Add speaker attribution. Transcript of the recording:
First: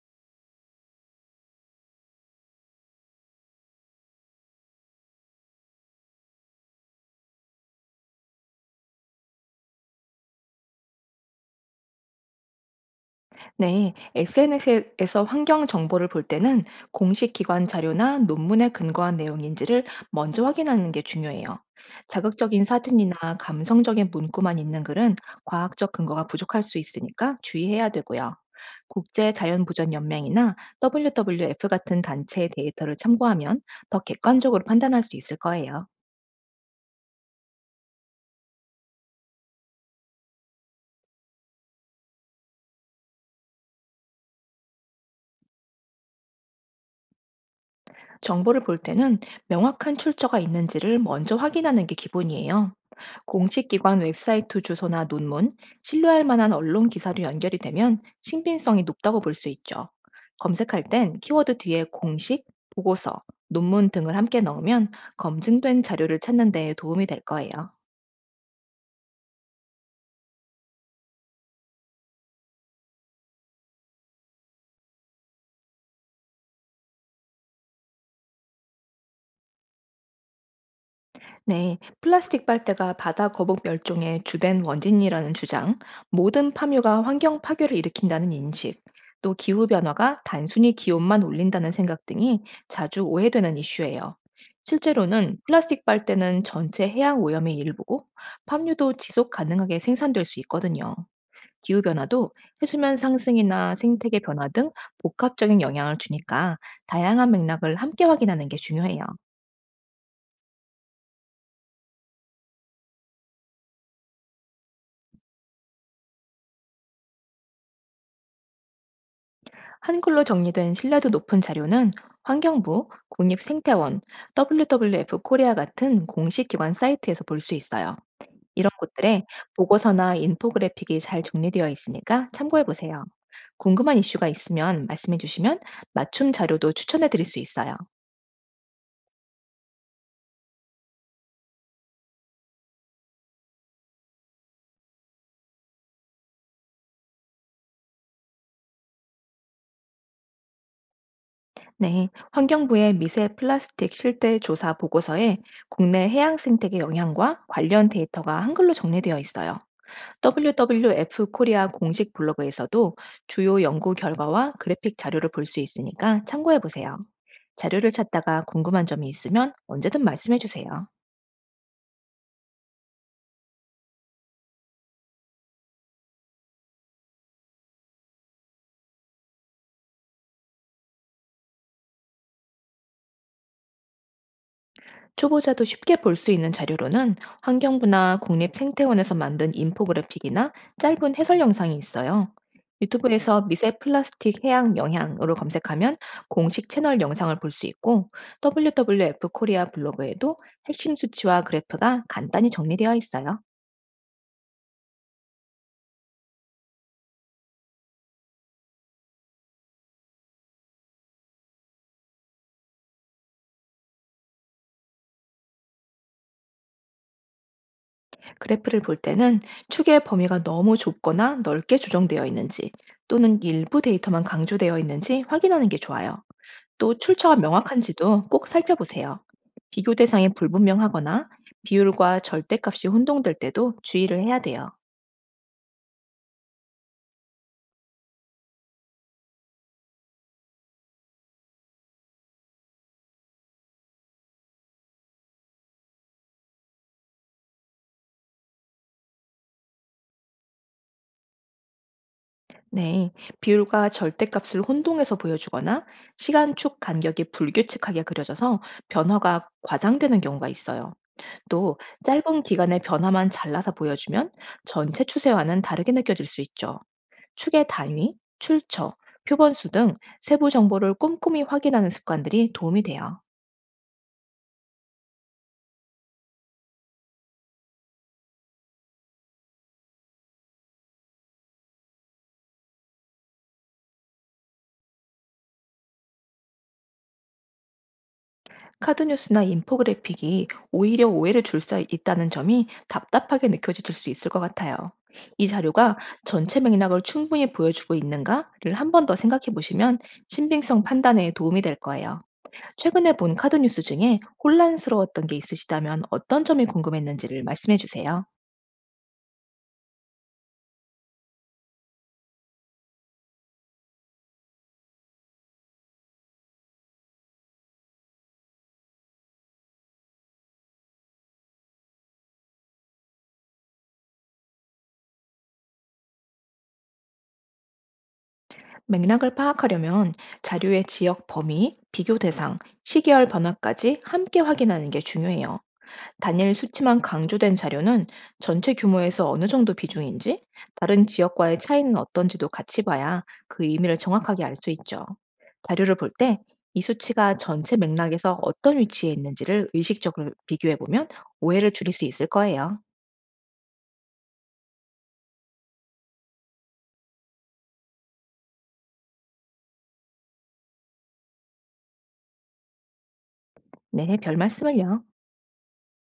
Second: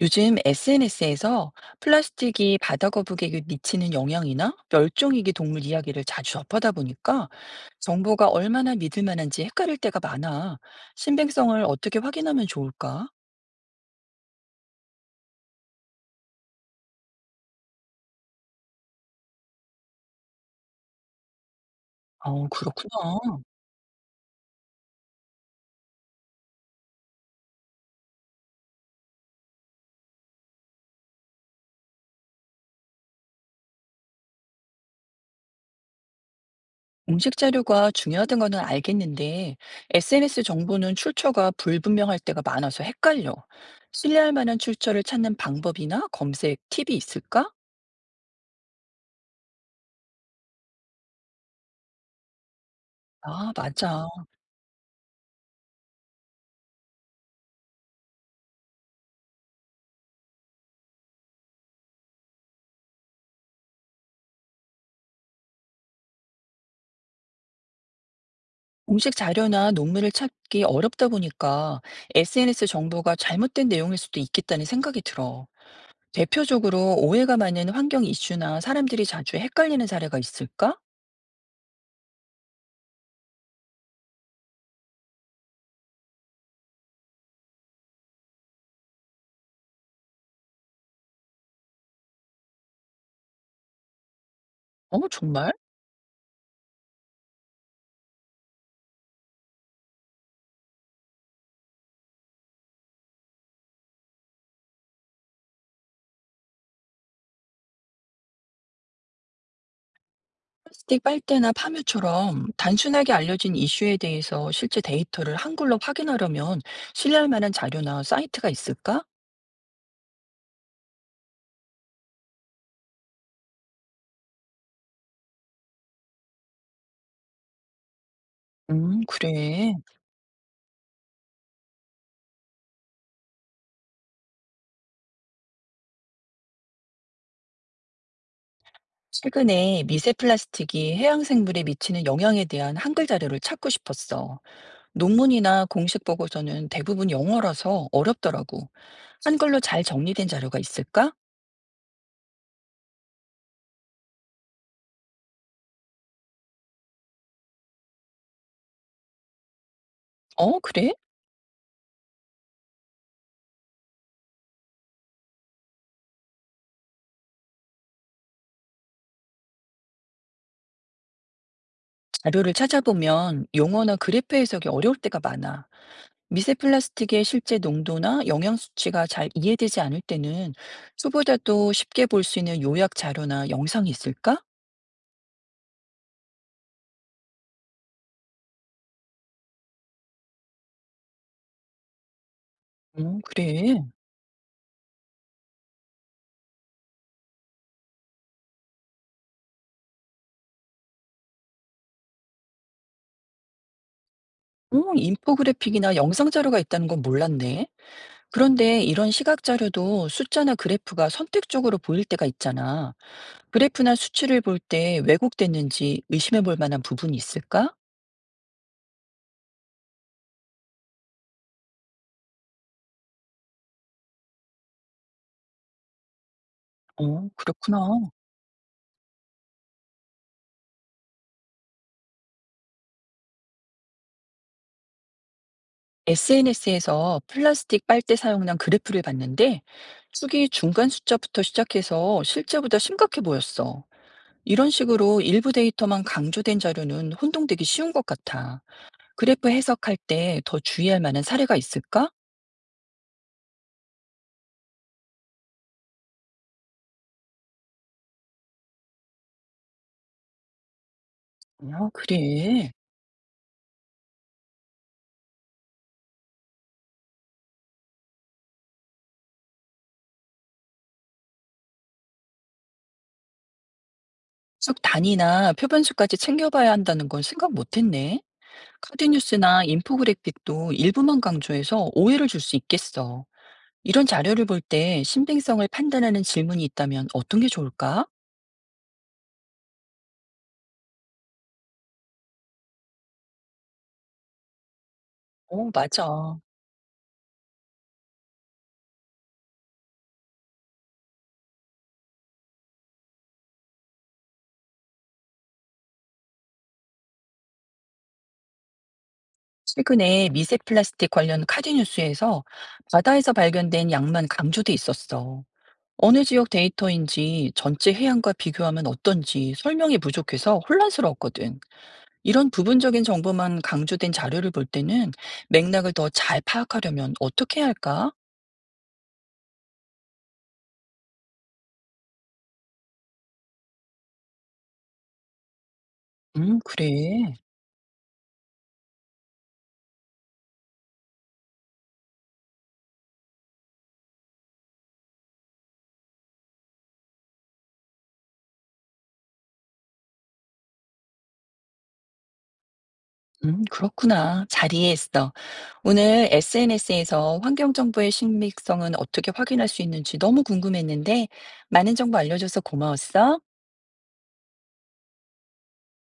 Speaker 1: 요즘 SNS에서 플라스틱이 바다 거북에게 미치는 영향이나 멸종위기 동물 이야기를 자주 접하다 보니까 정보가 얼마나 믿을 만한지 헷갈릴 때가 많아. 신빙성을 어떻게 확인하면 좋을까?
Speaker 2: 네, SNS에서 환경 정보를 볼 때는 공식 기관 자료나 논문에 근거한 내용인지를 먼저 확인하는 게 중요해요.
Speaker 1: 어,
Speaker 2: 자극적인 사진이나
Speaker 1: 그렇구나.
Speaker 2: 감성적인 문구만 있는 글은 과학적 근거가 부족할 수 있으니까 주의해야 되고요. 국제자연보전연맹이나 WWF 같은 단체의 데이터를 참고하면 더 객관적으로 판단할 수 있을 거예요.
Speaker 1: 공식 자료가 중요하던 거는 알겠는데 SNS 정보는 출처가 불분명할 때가 많아서 헷갈려. 신뢰할 만한 출처를 찾는 방법이나 검색 팁이 있을까?
Speaker 2: 정보를 볼 때는 명확한 출처가 있는지를 먼저 확인하는 게 기본이에요.
Speaker 1: 아,
Speaker 2: 공식 기관
Speaker 1: 맞아.
Speaker 2: 웹사이트 주소나 논문, 신뢰할 만한 언론 기사로 연결이 되면 신빙성이 높다고 볼 수 있죠. 검색할 땐 키워드 뒤에 공식, 보고서, 논문 등을 함께 넣으면 검증된 자료를 찾는 데 도움이 될 거예요.
Speaker 1: 공식 자료나 논문을 찾기 어렵다 보니까 SNS 정보가 잘못된 내용일 수도 있겠다는 생각이 들어. 대표적으로 오해가 많은 환경 이슈나 사람들이 자주 헷갈리는 사례가 있을까?
Speaker 2: 네, 플라스틱 빨대가 바다 거북 멸종의 주된 원인이라는 주장, 모든 파묘가 환경 파괴를 일으킨다는 인식, 또 기후 변화가 단순히 기온만 올린다는 생각 등이 자주 오해되는 이슈예요.
Speaker 1: 어,
Speaker 2: 실제로는
Speaker 1: 정말?
Speaker 2: 플라스틱 빨대는 전체 해양 오염의 일부고 파묘도 지속 가능하게 생산될 수 있거든요. 기후 변화도 해수면 상승이나 생태계 변화 등 복합적인 영향을 주니까 다양한 맥락을 함께 확인하는 게 중요해요.
Speaker 1: 플라스틱 빨대나 파묘처럼 단순하게 알려진 이슈에 대해서 실제 데이터를 한글로 확인하려면 신뢰할 만한 자료나 사이트가 있을까?
Speaker 2: 한글로 정리된 신뢰도 높은 자료는 환경부, 국립생태원, WWF 코리아 같은 공식 기관 사이트에서 볼 수 있어요. 이런 곳들에
Speaker 1: 그래.
Speaker 2: 보고서나 인포그래픽이 잘 정리되어 있으니까 참고해 보세요. 궁금한 이슈가 있으면 말씀해 주시면 맞춤 자료도 추천해 드릴 수 있어요.
Speaker 1: 최근에 미세 플라스틱이 해양 생물에 미치는 영향에 대한 한글 자료를 찾고 싶었어. 논문이나 공식 보고서는 대부분 영어라서 어렵더라고. 한글로 잘 정리된 자료가 있을까?
Speaker 2: 네, 환경부의 미세 플라스틱 실태 조사 보고서에 국내 해양 생태계 영향과 관련 데이터가 한글로 정리되어 있어요.
Speaker 1: 어, 그래?
Speaker 2: WWF 코리아 공식 블로그에서도 주요 연구 결과와 그래픽 자료를 볼 수 있으니까 참고해 보세요. 자료를 찾다가 궁금한 점이 있으면 언제든 말씀해 주세요.
Speaker 1: 자료를 찾아보면 용어나 그래프 해석이 어려울 때가 많아. 미세 플라스틱의 실제 농도나 영양 수치가 잘 이해되지 않을 때는 수보다도 쉽게 볼 수 있는 요약 자료나 영상이 있을까?
Speaker 2: 초보자도 쉽게 볼 수 있는 자료로는 환경부나 국립생태원에서 만든 인포그래픽이나 짧은 해설 영상이 있어요.
Speaker 1: 어,
Speaker 2: 유튜브에서 미세
Speaker 1: 그래.
Speaker 2: 플라스틱 해양 영향으로 검색하면 공식 채널 영상을 볼 수 있고 WWF 코리아 블로그에도 핵심 수치와 그래프가 간단히 정리되어 있어요.
Speaker 1: 어, 인포그래픽이나 영상 자료가 있다는 건 몰랐네. 그런데 이런 시각 자료도 숫자나 그래프가 선택적으로 보일 때가 있잖아. 그래프나 수치를 볼 때 왜곡됐는지 의심해 볼 만한 부분이 있을까?
Speaker 2: 그래프를 볼 때는 축의 범위가 너무 좁거나 넓게 조정되어 있는지 또는 일부 데이터만 강조되어 있는지 확인하는 게 좋아요. 또
Speaker 1: 어,
Speaker 2: 출처가
Speaker 1: 그렇구나.
Speaker 2: 명확한지도 꼭 살펴보세요. 비교 대상이 불분명하거나 비율과 절대값이 혼동될 때도 주의를 해야 돼요.
Speaker 1: SNS에서 플라스틱 빨대 사용량 그래프를 봤는데, 축이 중간 숫자부터 시작해서 실제보다 심각해 보였어. 이런 식으로 일부 데이터만 강조된 자료는 혼동되기 쉬운 것 같아. 그래프 해석할 때 더 주의할 만한 사례가 있을까?
Speaker 2: 네, 비율과 절대값을 혼동해서 보여주거나 시간축 간격이 불규칙하게 그려져서 변화가 과장되는 경우가 있어요. 또
Speaker 1: 아,
Speaker 2: 짧은
Speaker 1: 그래.
Speaker 2: 기간의 변화만 잘라서 보여주면 전체 추세와는 다르게 느껴질 수 있죠. 축의 단위, 출처, 표본수 등 세부 정보를 꼼꼼히 확인하는 습관들이 도움이 돼요.
Speaker 1: 쭉 단위나 표변수까지 챙겨봐야 한다는 건 생각 못 했네. 카드 뉴스나 인포그래픽도 일부만 강조해서 오해를 줄 수 있겠어. 이런 자료를 볼 때 신빙성을 판단하는 질문이 있다면 어떤 게 좋을까?
Speaker 2: 카드 뉴스나 인포그래픽이 오히려 오해를 줄 수 있다는 점이 답답하게 느껴질 수 있을 것 같아요. 이
Speaker 1: 어,
Speaker 2: 자료가
Speaker 1: 맞아.
Speaker 2: 전체 맥락을 충분히 보여주고 있는가를 한 번 더 생각해 보시면 신빙성 판단에 도움이 될 거예요. 최근에 본 카드 뉴스 중에 혼란스러웠던 게 있으시다면 어떤 점이 궁금했는지를 말씀해 주세요.
Speaker 1: 최근에 미세 플라스틱 관련 카드 뉴스에서 바다에서 발견된 양만 강조돼 있었어. 어느 지역 데이터인지 전체 해양과 비교하면 어떤지 설명이 부족해서 혼란스러웠거든. 이런 부분적인 정보만 강조된 자료를 볼 때는 맥락을 더 잘 파악하려면 어떻게 해야 할까?
Speaker 2: 맥락을 파악하려면 자료의 지역 범위, 비교 대상, 시계열 변화까지 함께 확인하는 게 중요해요. 단일 수치만
Speaker 1: 그래.
Speaker 2: 강조된 자료는 전체 규모에서 어느 정도 비중인지, 다른 지역과의 차이는 어떤지도 같이 봐야 그 의미를 정확하게 알 수 있죠. 자료를 볼 때 이 수치가 전체 맥락에서 어떤 위치에 있는지를 의식적으로 비교해 보면 오해를 줄일 수 있을 거예요.
Speaker 1: 그렇구나. 잘 이해했어. 오늘 SNS에서 환경 정보의 신빙성은 어떻게 확인할 수 있는지 너무 궁금했는데, 많은 정보 알려줘서 고마웠어.
Speaker 2: 네, 별 말씀을요.